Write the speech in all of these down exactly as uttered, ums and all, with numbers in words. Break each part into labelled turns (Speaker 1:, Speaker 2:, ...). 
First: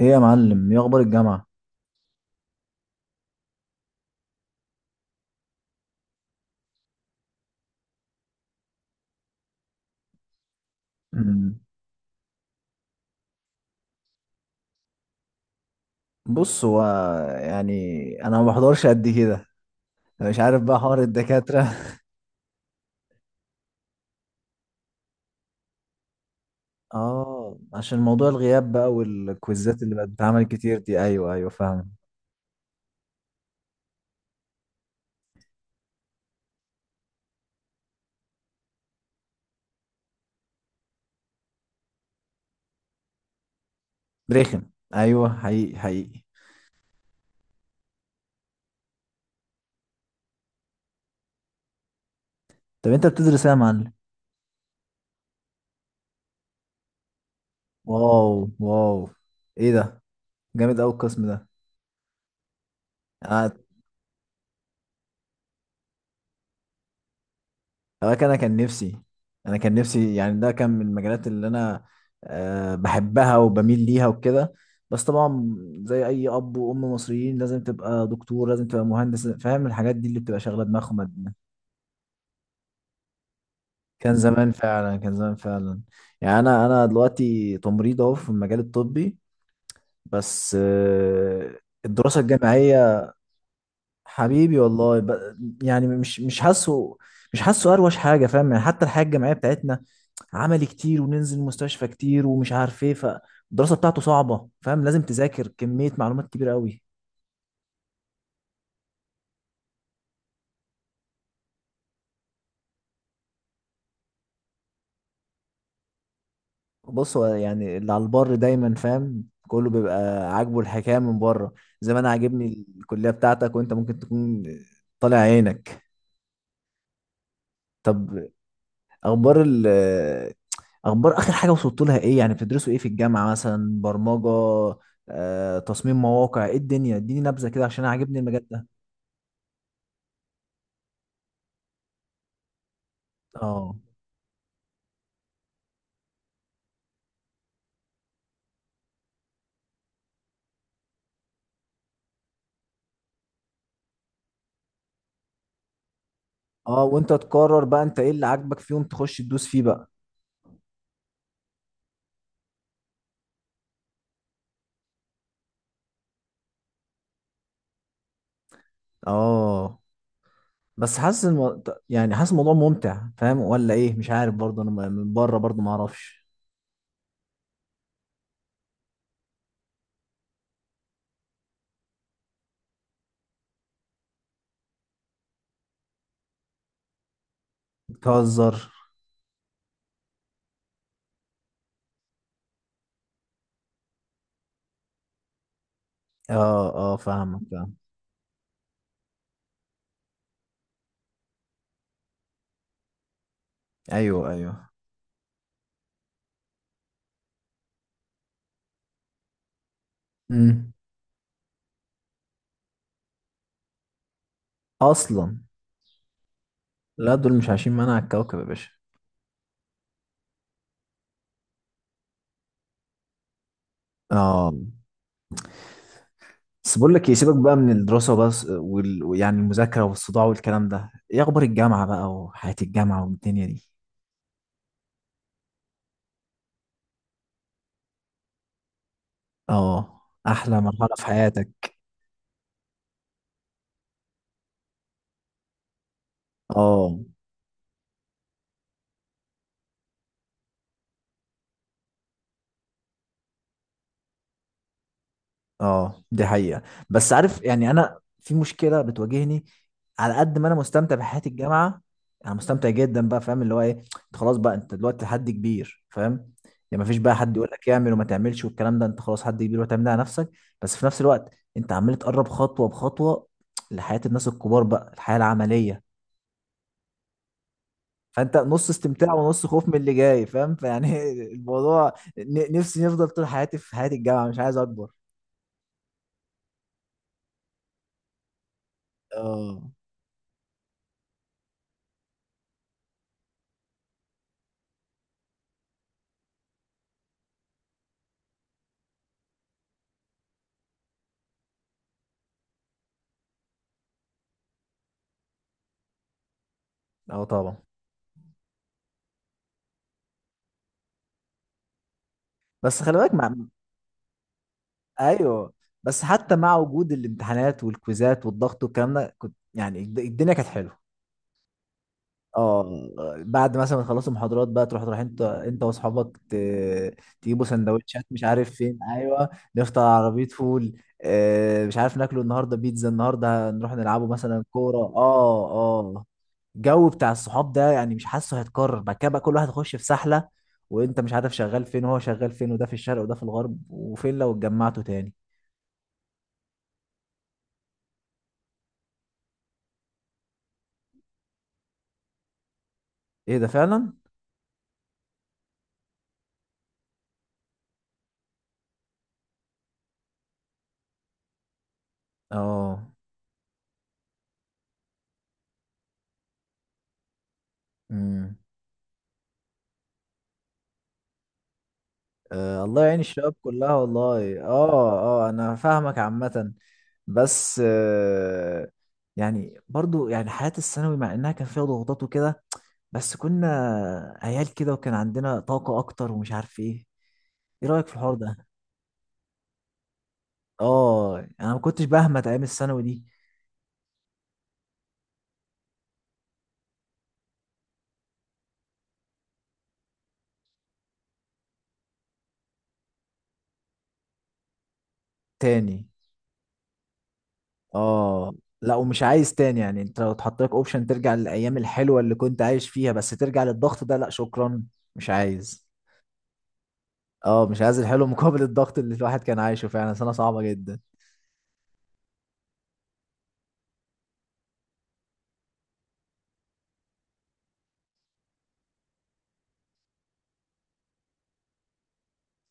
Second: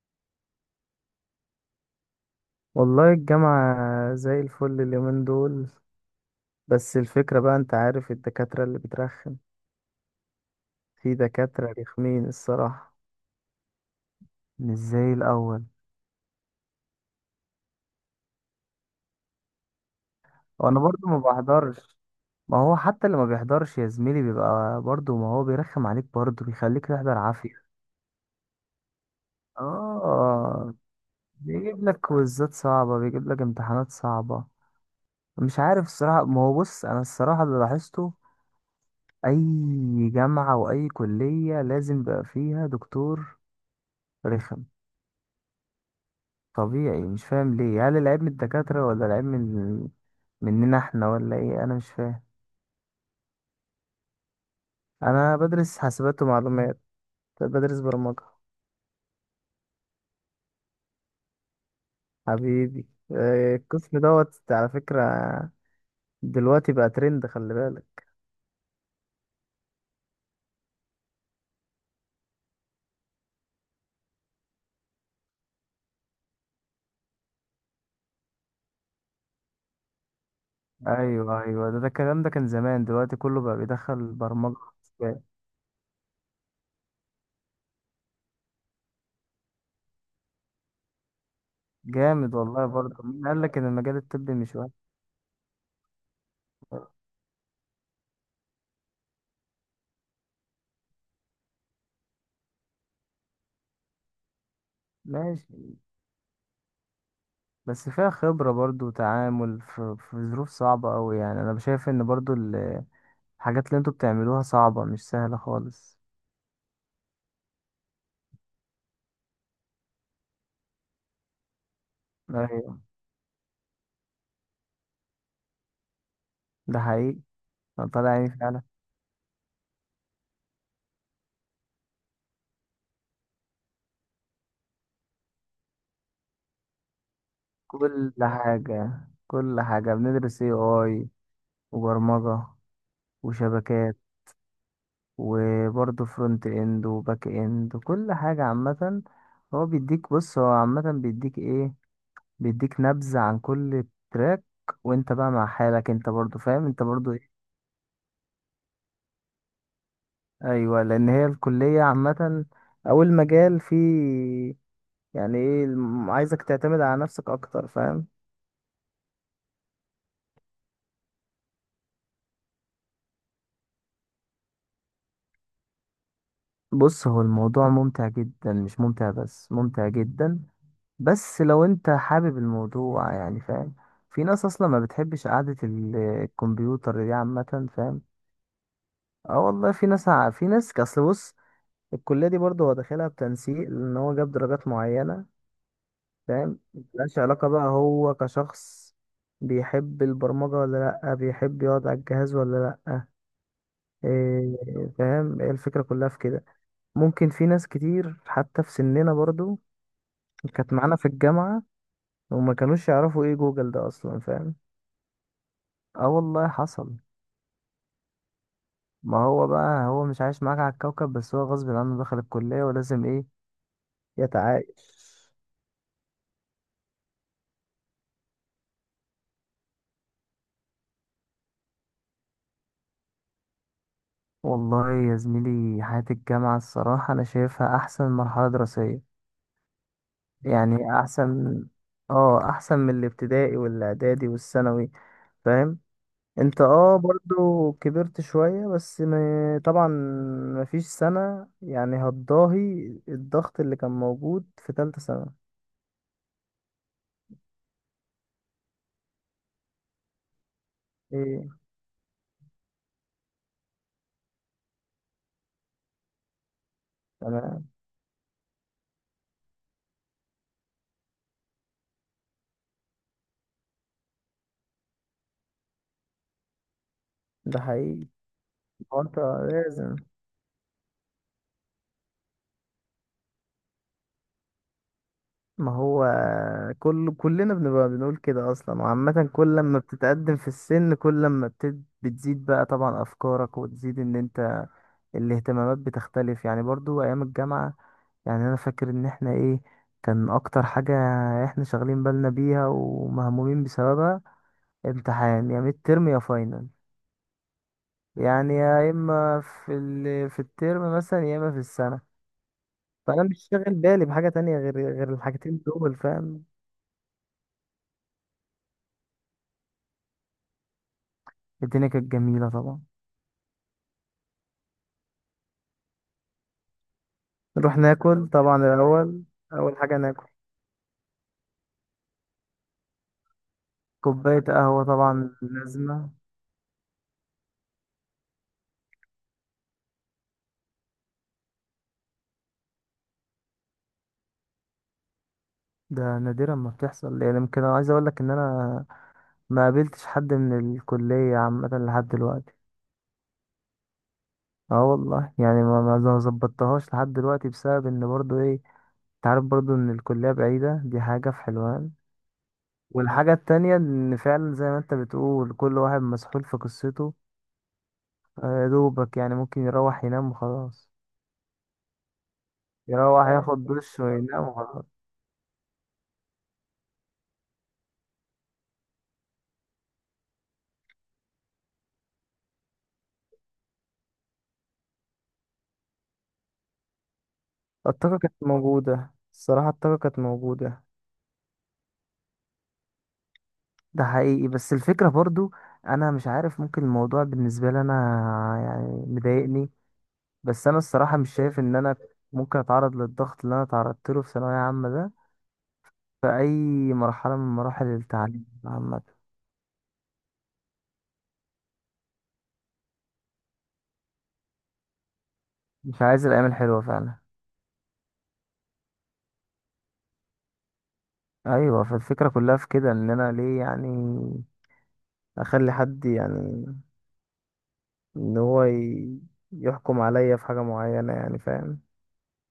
Speaker 1: ايه يا معلم، ايه اخبار الجامعه؟
Speaker 2: والله الجامعة زي الفل اليومين دول. بس الفكرة بقى، انت عارف الدكاترة اللي بترخم، في
Speaker 1: مم.
Speaker 2: دكاترة رخمين الصراحة. مش زي الأول.
Speaker 1: بص، هو يعني انا ما بحضرش قد كده. مش عارف بقى
Speaker 2: وأنا
Speaker 1: حوار
Speaker 2: برضو ما
Speaker 1: الدكاتره
Speaker 2: بحضرش. ما هو حتى اللي ما بيحضرش يا زميلي بيبقى برضو، ما هو بيرخم عليك برضو، بيخليك تحضر
Speaker 1: اه،
Speaker 2: عافية.
Speaker 1: عشان موضوع الغياب بقى والكويزات اللي بقت بتتعمل
Speaker 2: اه،
Speaker 1: كتير دي. ايوه ايوه،
Speaker 2: بيجيب
Speaker 1: فاهم.
Speaker 2: لك كويزات صعبة، بيجيب لك امتحانات صعبة. مش عارف الصراحة، ما هو بص، أنا الصراحة اللي لاحظته، أي جامعة وأي كلية لازم بقى فيها دكتور
Speaker 1: رخم.
Speaker 2: رخم.
Speaker 1: ايوه، حقيقي حقيقي.
Speaker 2: طبيعي، مش فاهم ليه، هل العيب من الدكاترة ولا العيب من مننا احنا ولا ايه؟ انا مش فاهم.
Speaker 1: طب انت بتدرس ايه يا معلم؟
Speaker 2: انا بدرس حاسبات ومعلومات، بدرس برمجة.
Speaker 1: واو واو، ايه ده! جامد قوي القسم ده.
Speaker 2: حبيبي،
Speaker 1: آه،
Speaker 2: آه، القسم دوت على فكرة. دلوقتي بقى ترند، خلي بالك.
Speaker 1: هو انا كان كان نفسي. انا كان نفسي يعني، ده كان من المجالات اللي انا آه، بحبها وبميل ليها وكده. بس طبعا زي اي اب وام مصريين، لازم تبقى دكتور، لازم تبقى مهندس، فاهم؟ الحاجات دي اللي بتبقى شاغله دماغهم. قد-
Speaker 2: ايوه ايوه، ده, ده الكلام ده كان زمان، دلوقتي كله بقى بيدخل
Speaker 1: كان زمان
Speaker 2: برمجة
Speaker 1: فعلا كان
Speaker 2: حاسبات.
Speaker 1: زمان فعلا يعني انا انا دلوقتي تمريض، اهو في المجال الطبي. بس آه، الدراسه
Speaker 2: جامد والله، برضه
Speaker 1: الجامعيه،
Speaker 2: مين قال لك ان المجال الطبي مش
Speaker 1: حبيبي
Speaker 2: وحش؟
Speaker 1: والله، ب- يعني مش مش حاسه. مش حاسه اروش حاجه، فاهم؟ يعني حتى الحياه الجامعيه بتاعتنا عملي كتير، وننزل مستشفى كتير، ومش عارف ايه. فالدراسه بتاعته صعبه، فاهم، لازم تذاكر
Speaker 2: ماشي،
Speaker 1: كميه معلومات كبيره قوي.
Speaker 2: بس فيها خبرة برضه وتعامل في, في ظروف صعبة أوي، يعني أنا شايف إن برضه الحاجات اللي انتوا بتعملوها صعبة، مش سهلة خالص.
Speaker 1: بص، هو يعني اللي على البر دايما، فاهم، كله بيبقى عاجبه الحكايه من بره. زي ما انا عاجبني
Speaker 2: ايوه،
Speaker 1: الكليه بتاعتك، وانت ممكن تكون طالع عينك.
Speaker 2: ده حقيقي، أنا طالع
Speaker 1: طب،
Speaker 2: عيني فعلا.
Speaker 1: اخبار ال، اخبار اخر حاجه وصلت لها ايه؟ يعني بتدرسوا ايه في الجامعه؟ مثلا برمجه، آه، تصميم مواقع، ايه الدنيا؟ اديني نبذه كده، عشان أنا
Speaker 2: كل
Speaker 1: عاجبني المجال ده.
Speaker 2: حاجة، كل حاجة بندرس، اي اي، وبرمجة،
Speaker 1: اه
Speaker 2: وشبكات، وبرضه فرونت اند وباك اند، كل حاجة عامة. هو بيديك، بص هو عامة بيديك ايه، بيديك نبذة عن كل تراك، وانت بقى مع حالك، انت برضه فاهم، انت
Speaker 1: اه،
Speaker 2: برضه
Speaker 1: وانت
Speaker 2: ايه.
Speaker 1: تقرر بقى انت ايه اللي عاجبك فيهم، تخش تدوس فيه بقى.
Speaker 2: ايوه، لان هي الكلية عامة، او المجال فيه يعني ايه، الم- عايزك تعتمد على نفسك اكتر، فاهم.
Speaker 1: اه، بس حاسس الم... يعني حاسس الموضوع ممتع، فاهم، ولا ايه؟ مش عارف برضه، انا م- من بره برضه ما اعرفش.
Speaker 2: بص، هو الموضوع ممتع جدا، مش ممتع بس، ممتع جدا. بس لو انت حابب الموضوع، يعني فاهم، في ناس اصلا ما بتحبش قعدة ال- الكمبيوتر دي عامة، فاهم.
Speaker 1: بتهزر.
Speaker 2: اه والله، في ناس ع- في ناس اصل، بص، الكلية دي برضه هو داخلها بتنسيق، لان هو جاب درجات معينة، فاهم.
Speaker 1: اه اه،
Speaker 2: ملهاش
Speaker 1: فاهمك،
Speaker 2: علاقة بقى،
Speaker 1: فاهم.
Speaker 2: هو كشخص بيحب البرمجة ولا لأ، بيحب يقعد على الجهاز ولا لأ.
Speaker 1: ايوه ايوه.
Speaker 2: إيه، فاهم، هي الفكرة كلها في كده. ممكن في ناس كتير حتى في سننا برضو
Speaker 1: امم.
Speaker 2: كانت معانا في الجامعة، وما كانوش يعرفوا ايه جوجل ده اصلا، فاهم.
Speaker 1: اصلا،
Speaker 2: اه والله، حصل.
Speaker 1: لا، دول مش عايشين معانا على الكوكب يا باشا.
Speaker 2: ما هو بقى، هو مش عايش معاك على الكوكب، بس هو غصب عنه دخل الكلية ولازم ايه
Speaker 1: اه،
Speaker 2: يتعايش.
Speaker 1: بس بقول لك، يسيبك بقى من الدراسة بس وال... يعني المذاكرة والصداع والكلام ده، ايه اخبار الجامعة بقى وحياة الجامعة والدنيا دي؟
Speaker 2: والله يا زميلي، حياة الجامعة الصراحة أنا شايفها أحسن مرحلة دراسية.
Speaker 1: اه، احلى مرحلة
Speaker 2: يعني
Speaker 1: في
Speaker 2: أحسن،
Speaker 1: حياتك.
Speaker 2: اه، أحسن من الابتدائي والإعدادي والثانوي، فاهم. انت اه
Speaker 1: اه
Speaker 2: برضو كبرت شوية، بس ما طبعا مفيش سنة يعني هتضاهي الضغط اللي كان موجود في تالتة سنة.
Speaker 1: اه، دي حقيقة. بس عارف يعني، انا في مشكلة بتواجهني. على قد ما انا مستمتع بحياة
Speaker 2: ايه.
Speaker 1: الجامعة، انا مستمتع جدا بقى، فاهم، اللي هو ايه، انت خلاص بقى، انت دلوقتي حد كبير، فاهم. يعني مفيش بقى حد يقول لك
Speaker 2: تمام.
Speaker 1: اعمل وما تعملش والكلام ده، انت خلاص حد كبير وتعمل ده على نفسك. بس في نفس الوقت، انت عمال تقرب خطوة بخطوة لحياة الناس الكبار بقى، الحياة العملية.
Speaker 2: ده حقيقي.
Speaker 1: فانت نص
Speaker 2: هو
Speaker 1: استمتاع
Speaker 2: انت
Speaker 1: ونص خوف من اللي
Speaker 2: لازم،
Speaker 1: جاي، فاهم، فيعني الموضوع، ن- نفسي نفضل طول حياتي في حياة الجامعة، مش عايز اكبر.
Speaker 2: ما هو كل كلنا بنبقى بنقول كده اصلا، وعامة كل
Speaker 1: اه
Speaker 2: لما بتتقدم في السن، كل لما بتد... بتزيد بقى طبعا افكارك، وتزيد ان انت الاهتمامات بتختلف. يعني برضو ايام الجامعة، يعني انا فاكر ان احنا ايه، كان اكتر حاجة احنا شغالين بالنا بيها ومهمومين بسببها، امتحان يا ميد ترم يا فاينل.
Speaker 1: اه طبعا.
Speaker 2: يعني يا اما في ال... في الترم مثلا، يا اما في السنة.
Speaker 1: بس خلي بالك
Speaker 2: فانا
Speaker 1: مع،
Speaker 2: مش شاغل بالي بحاجة تانية غير غير
Speaker 1: ايوه.
Speaker 2: الحاجتين دول،
Speaker 1: بس حتى
Speaker 2: فاهم.
Speaker 1: مع وجود الامتحانات والكويزات والضغط والكلام ده، كنت يعني الد- الدنيا كانت حلوه.
Speaker 2: الدنيا كانت جميلة طبعا.
Speaker 1: اه، بعد مثلا ما تخلصوا محاضرات بقى، تروح تروح انت انت واصحابك، ت- تجيبوا
Speaker 2: نروح
Speaker 1: سندوتشات مش
Speaker 2: ناكل
Speaker 1: عارف
Speaker 2: طبعا
Speaker 1: فين.
Speaker 2: الاول،
Speaker 1: ايوه،
Speaker 2: اول
Speaker 1: نفطر
Speaker 2: حاجة
Speaker 1: على عربيه
Speaker 2: ناكل،
Speaker 1: فول، آه، مش عارف ناكله النهارده بيتزا، النهارده نروح نلعبوا
Speaker 2: كوباية
Speaker 1: مثلا كوره.
Speaker 2: قهوة طبعا
Speaker 1: اه اه،
Speaker 2: لازمة.
Speaker 1: الجو بتاع الصحاب ده يعني مش حاسه هيتكرر بعد كده بقى، كل واحد يخش في سحله، وانت مش عارف شغال فين وهو شغال فين، وده في الشرق وده في الغرب، وفين لو اتجمعتوا تاني؟
Speaker 2: ده نادرا ما بتحصل، يعني يمكن انا عايز اقول لك ان انا ما قابلتش حد من الكلية عامة لحد دلوقتي.
Speaker 1: ايه ده، فعلا!
Speaker 2: اه والله، يعني ما ما ما ظبطتهاش لحد دلوقتي بسبب ان برضو ايه، انت عارف برضو ان الكلية بعيدة، دي حاجة في حلوان.
Speaker 1: اه.
Speaker 2: والحاجة التانية ان فعلا زي ما انت بتقول، كل واحد مسحول في قصته.
Speaker 1: امم.
Speaker 2: آه، يا دوبك يعني ممكن يروح ينام وخلاص.
Speaker 1: آه، الله يعين
Speaker 2: يروح اه
Speaker 1: الشباب
Speaker 2: ياخد
Speaker 1: كلها،
Speaker 2: دش
Speaker 1: والله.
Speaker 2: وينام وخلاص.
Speaker 1: اه اه، انا فاهمك عامة. بس آه، يعني برضو يعني حياة الثانوي، مع انها كان فيها ضغوطات وكده، بس كنا عيال كده وكان عندنا طاقة اكتر ومش عارف ايه. ايه رأيك في الحوار
Speaker 2: الطاقة كانت
Speaker 1: ده؟
Speaker 2: موجودة الصراحة، الطاقة كانت موجودة.
Speaker 1: اه، انا ما كنتش بهمت ايام الثانوي دي
Speaker 2: ده حقيقي، بس الفكرة برضو انا مش عارف، ممكن الموضوع بالنسبة لي انا يعني مضايقني. بس انا الصراحه مش شايف ان انا ممكن اتعرض للضغط اللي انا تعرضت له في ثانويه عامه ده
Speaker 1: تاني.
Speaker 2: في اي مرحله من مراحل
Speaker 1: اه،
Speaker 2: التعليم
Speaker 1: لا، ومش
Speaker 2: عامه.
Speaker 1: عايز تاني يعني. انت لو اتحط لك اوبشن ترجع للايام الحلوة اللي كنت عايش فيها بس ترجع للضغط ده، لا شكرا، مش عايز.
Speaker 2: مش عايز الايام الحلوه فعلا.
Speaker 1: اه، مش عايز الحلو مقابل الضغط اللي الواحد كان عايشه. فعلا سنة صعبة جدا.
Speaker 2: ايوه، فالفكره كلها في كده، ان انا ليه يعني اخلي حد يعني ان هو ي- يحكم عليا في حاجه معينه، يعني فاهم.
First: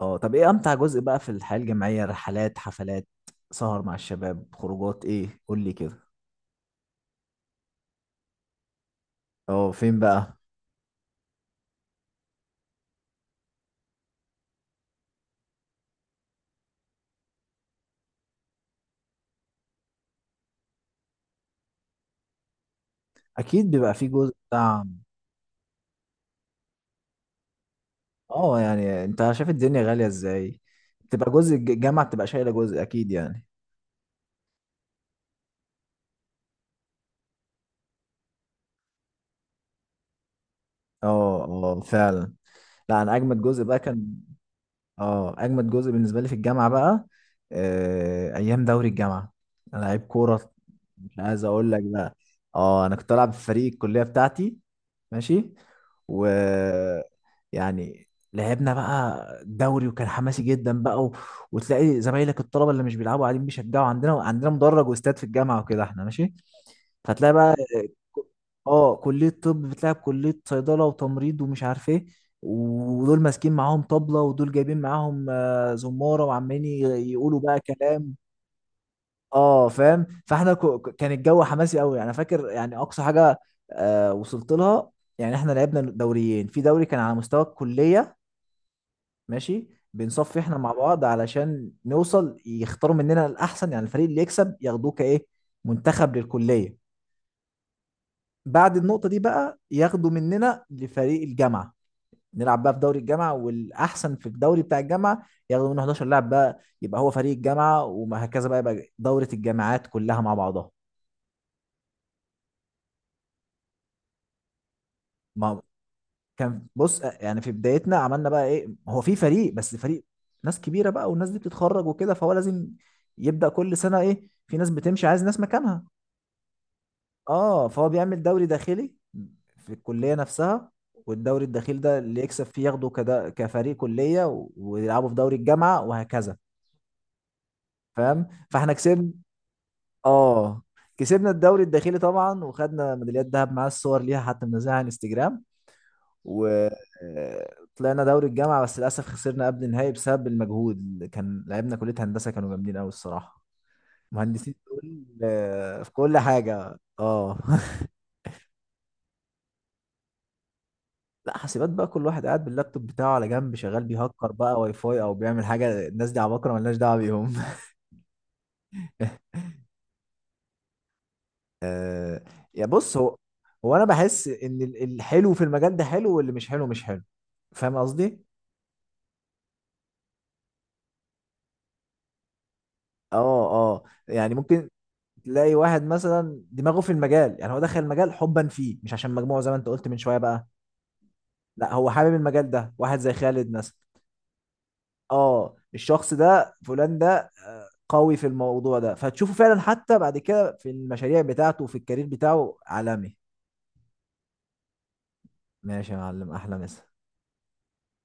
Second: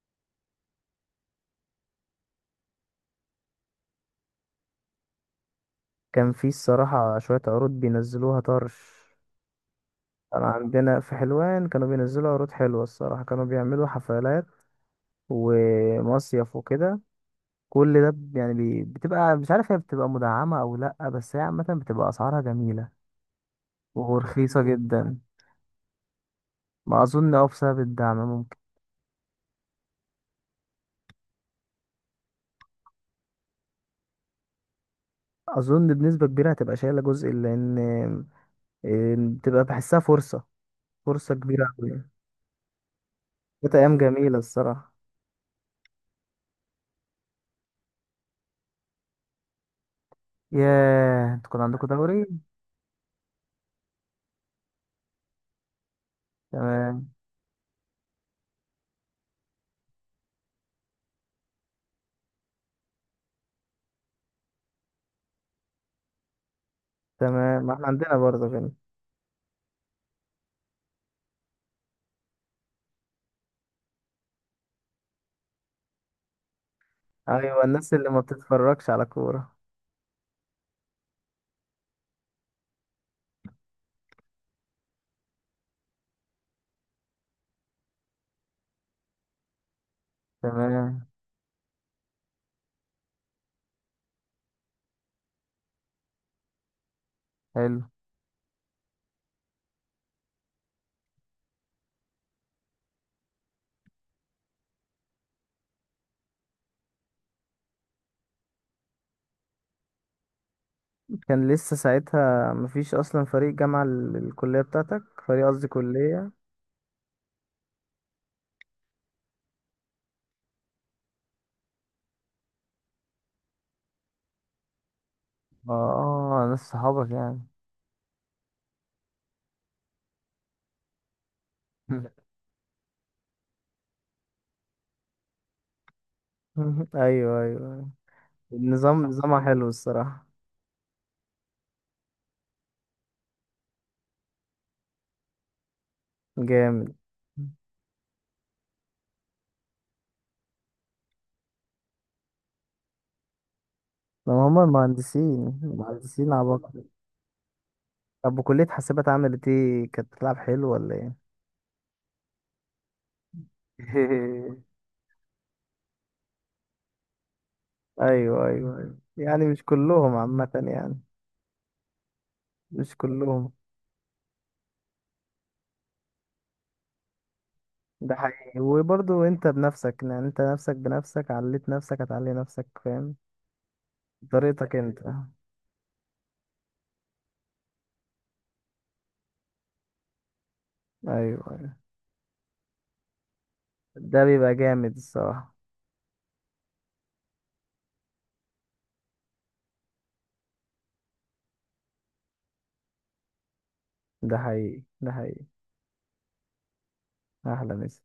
Speaker 1: اه، طب ايه امتع جزء بقى في الحياة الجامعية؟ رحلات، حفلات، سهر مع الشباب، خروجات، ايه؟ قول لي كده.
Speaker 2: كان في الصراحه شويه عروض بينزلوها طرش.
Speaker 1: اه، فين بقى؟
Speaker 2: كان عندنا في حلوان كانوا بينزلوا عروض حلوه الصراحه، كانوا بيعملوا حفلات ومصيف وكده. كل ده ب- يعني بي- بتبقى مش عارف هي بتبقى مدعمة أو لأ، بس هي عامة بتبقى أسعارها جميلة
Speaker 1: اكيد بيبقى في جزء
Speaker 2: ورخيصة
Speaker 1: بتاع،
Speaker 2: جدا. ما أظن أه بسبب الدعم ممكن.
Speaker 1: اه، يعني انت شايف الدنيا غالية ازاي، بتبقى جزء الج- الجامعة بتبقى شايلة جزء اكيد يعني.
Speaker 2: أظن بنسبة كبيرة هتبقى شايلة جزء، لأن إيه، بتبقى بحسها فرصة، فرصة
Speaker 1: اه
Speaker 2: كبيرة
Speaker 1: اه،
Speaker 2: أوي.
Speaker 1: فعلا. لا، انا اجمد جزء
Speaker 2: كانت
Speaker 1: بقى
Speaker 2: أيام
Speaker 1: كان،
Speaker 2: جميلة الصراحة.
Speaker 1: اه، اجمد جزء بالنسبه لي في الجامعه بقى، آه، ايام دوري الجامعه. انا لعيب كوره، مش
Speaker 2: ياه،
Speaker 1: عايز
Speaker 2: انتوا كان
Speaker 1: اقول لك
Speaker 2: عندكم
Speaker 1: بقى.
Speaker 2: دوري؟
Speaker 1: اه، انا كنت العب في فريق الكليه بتاعتي. ماشي. و،
Speaker 2: تمام.
Speaker 1: يعني، لعبنا بقى الدوري وكان حماسي جدا بقى و... وتلاقي زمايلك الطلبه اللي مش بيلعبوا قاعدين بيشجعوا. عندنا عندنا مدرج واستاد في الجامعه وكده، احنا ماشي. فتلاقي بقى،
Speaker 2: تمام، ما احنا عندنا برضه كده.
Speaker 1: اه، كلية طب بتلعب كلية صيدلة وتمريض ومش عارف ايه، ودول ماسكين معاهم طبلة، ودول جايبين معاهم آه، زمارة، وعمالين ي- يقولوا بقى
Speaker 2: أيوة، الناس اللي
Speaker 1: كلام.
Speaker 2: ما بتتفرجش على كورة.
Speaker 1: اه فاهم، فاحنا ك- ك- كان الجو حماسي قوي يعني. انا فاكر يعني اقصى حاجة آه، وصلت لها، يعني احنا لعبنا دوريين، في دوري كان على مستوى الكلية. ماشي. بنصفي احنا مع بعض
Speaker 2: تمام.
Speaker 1: علشان نوصل يختاروا مننا الاحسن، يعني الفريق اللي يكسب ياخدوه كايه منتخب للكلية.
Speaker 2: حلو.
Speaker 1: بعد النقطة دي بقى ياخدوا مننا لفريق الجامعة، نلعب بقى في دوري الجامعة، والأحسن في الدوري بتاع الجامعة ياخدوا منه حداشر لاعب بقى، يبقى هو فريق الجامعة، وهكذا بقى، يبقى دورة الجامعات كلها مع بعضها.
Speaker 2: كان لسه ساعتها مفيش أصلا فريق جامعة، ال- الكلية بتاعتك فريق،
Speaker 1: ما
Speaker 2: قصدي كلية.
Speaker 1: كان، بص يعني في بدايتنا عملنا بقى إيه، هو في فريق، بس فريق ناس كبيرة بقى، والناس دي بتتخرج وكده، فهو لازم يبدأ كل سنة إيه، في ناس بتمشي عايز ناس
Speaker 2: اه،
Speaker 1: مكانها.
Speaker 2: آه، ناس صحابك يعني.
Speaker 1: اه، فهو بيعمل دوري داخلي في الكلية نفسها، والدوري الداخلي ده اللي يكسب فيه ياخده كده كفريق كلية، و- ويلعبوا في دوري الجامعة وهكذا.
Speaker 2: ايوه ايوه أيوة.
Speaker 1: فاهم، فاحنا
Speaker 2: النظام
Speaker 1: كسبنا.
Speaker 2: نظامها حلو الصراحة.
Speaker 1: اه، كسبنا الدوري الداخلي طبعا، وخدنا ميداليات ذهب، معاه الصور ليها حتى، منزلها على انستجرام.
Speaker 2: جامد.
Speaker 1: وطلعنا دوري الجامعة، بس للأسف خسرنا قبل النهائي بسبب المجهود، كان لعبنا كلية هندسة كانوا جامدين قوي الصراحة.
Speaker 2: ما
Speaker 1: مهندسين
Speaker 2: هم
Speaker 1: في كل،
Speaker 2: المهندسين،
Speaker 1: في كل
Speaker 2: المهندسين
Speaker 1: حاجة،
Speaker 2: عباقرة.
Speaker 1: اه
Speaker 2: طب وكلية حاسبات عملت ايه؟ كانت بتلعب حلو ولا ايه؟
Speaker 1: لا، حاسبات بقى كل واحد قاعد باللابتوب بتاعه على جنب، شغال بيهكر بقى واي فاي او بيعمل حاجه، الناس دي عباقره ملناش دعوه بيهم
Speaker 2: ايوه ايوه ايوه، يعني مش كلهم عامة يعني،
Speaker 1: آه، يا
Speaker 2: مش
Speaker 1: بص هو،
Speaker 2: كلهم.
Speaker 1: هو انا بحس ان ال- الحلو في المجال ده حلو، واللي مش حلو مش حلو، فاهم
Speaker 2: ده
Speaker 1: قصدي.
Speaker 2: حقيقي، وبرضو انت بنفسك يعني، انت نفسك بنفسك عليت نفسك هتعلي نفسك، فاهم،
Speaker 1: اه اه، يعني ممكن
Speaker 2: بطريقتك انت.
Speaker 1: تلاقي واحد مثلا دماغه في المجال، يعني هو دخل المجال حبا فيه، مش عشان مجموعه زي ما انت قلت من شويه بقى.
Speaker 2: ايوه
Speaker 1: لا،
Speaker 2: ايوه،
Speaker 1: هو حابب المجال ده، واحد زي خالد مثلا.
Speaker 2: ده بيبقى جامد الصراحة.
Speaker 1: اه، الشخص ده فلان ده آه، قوي في الموضوع ده، فتشوفه فعلا حتى بعد كده في المشاريع بتاعته وفي الكارير بتاعه عالمي.
Speaker 2: ده حقيقي، ده حقيقي.
Speaker 1: ماشي يا معلم، احلى مسا.
Speaker 2: احلى مسا.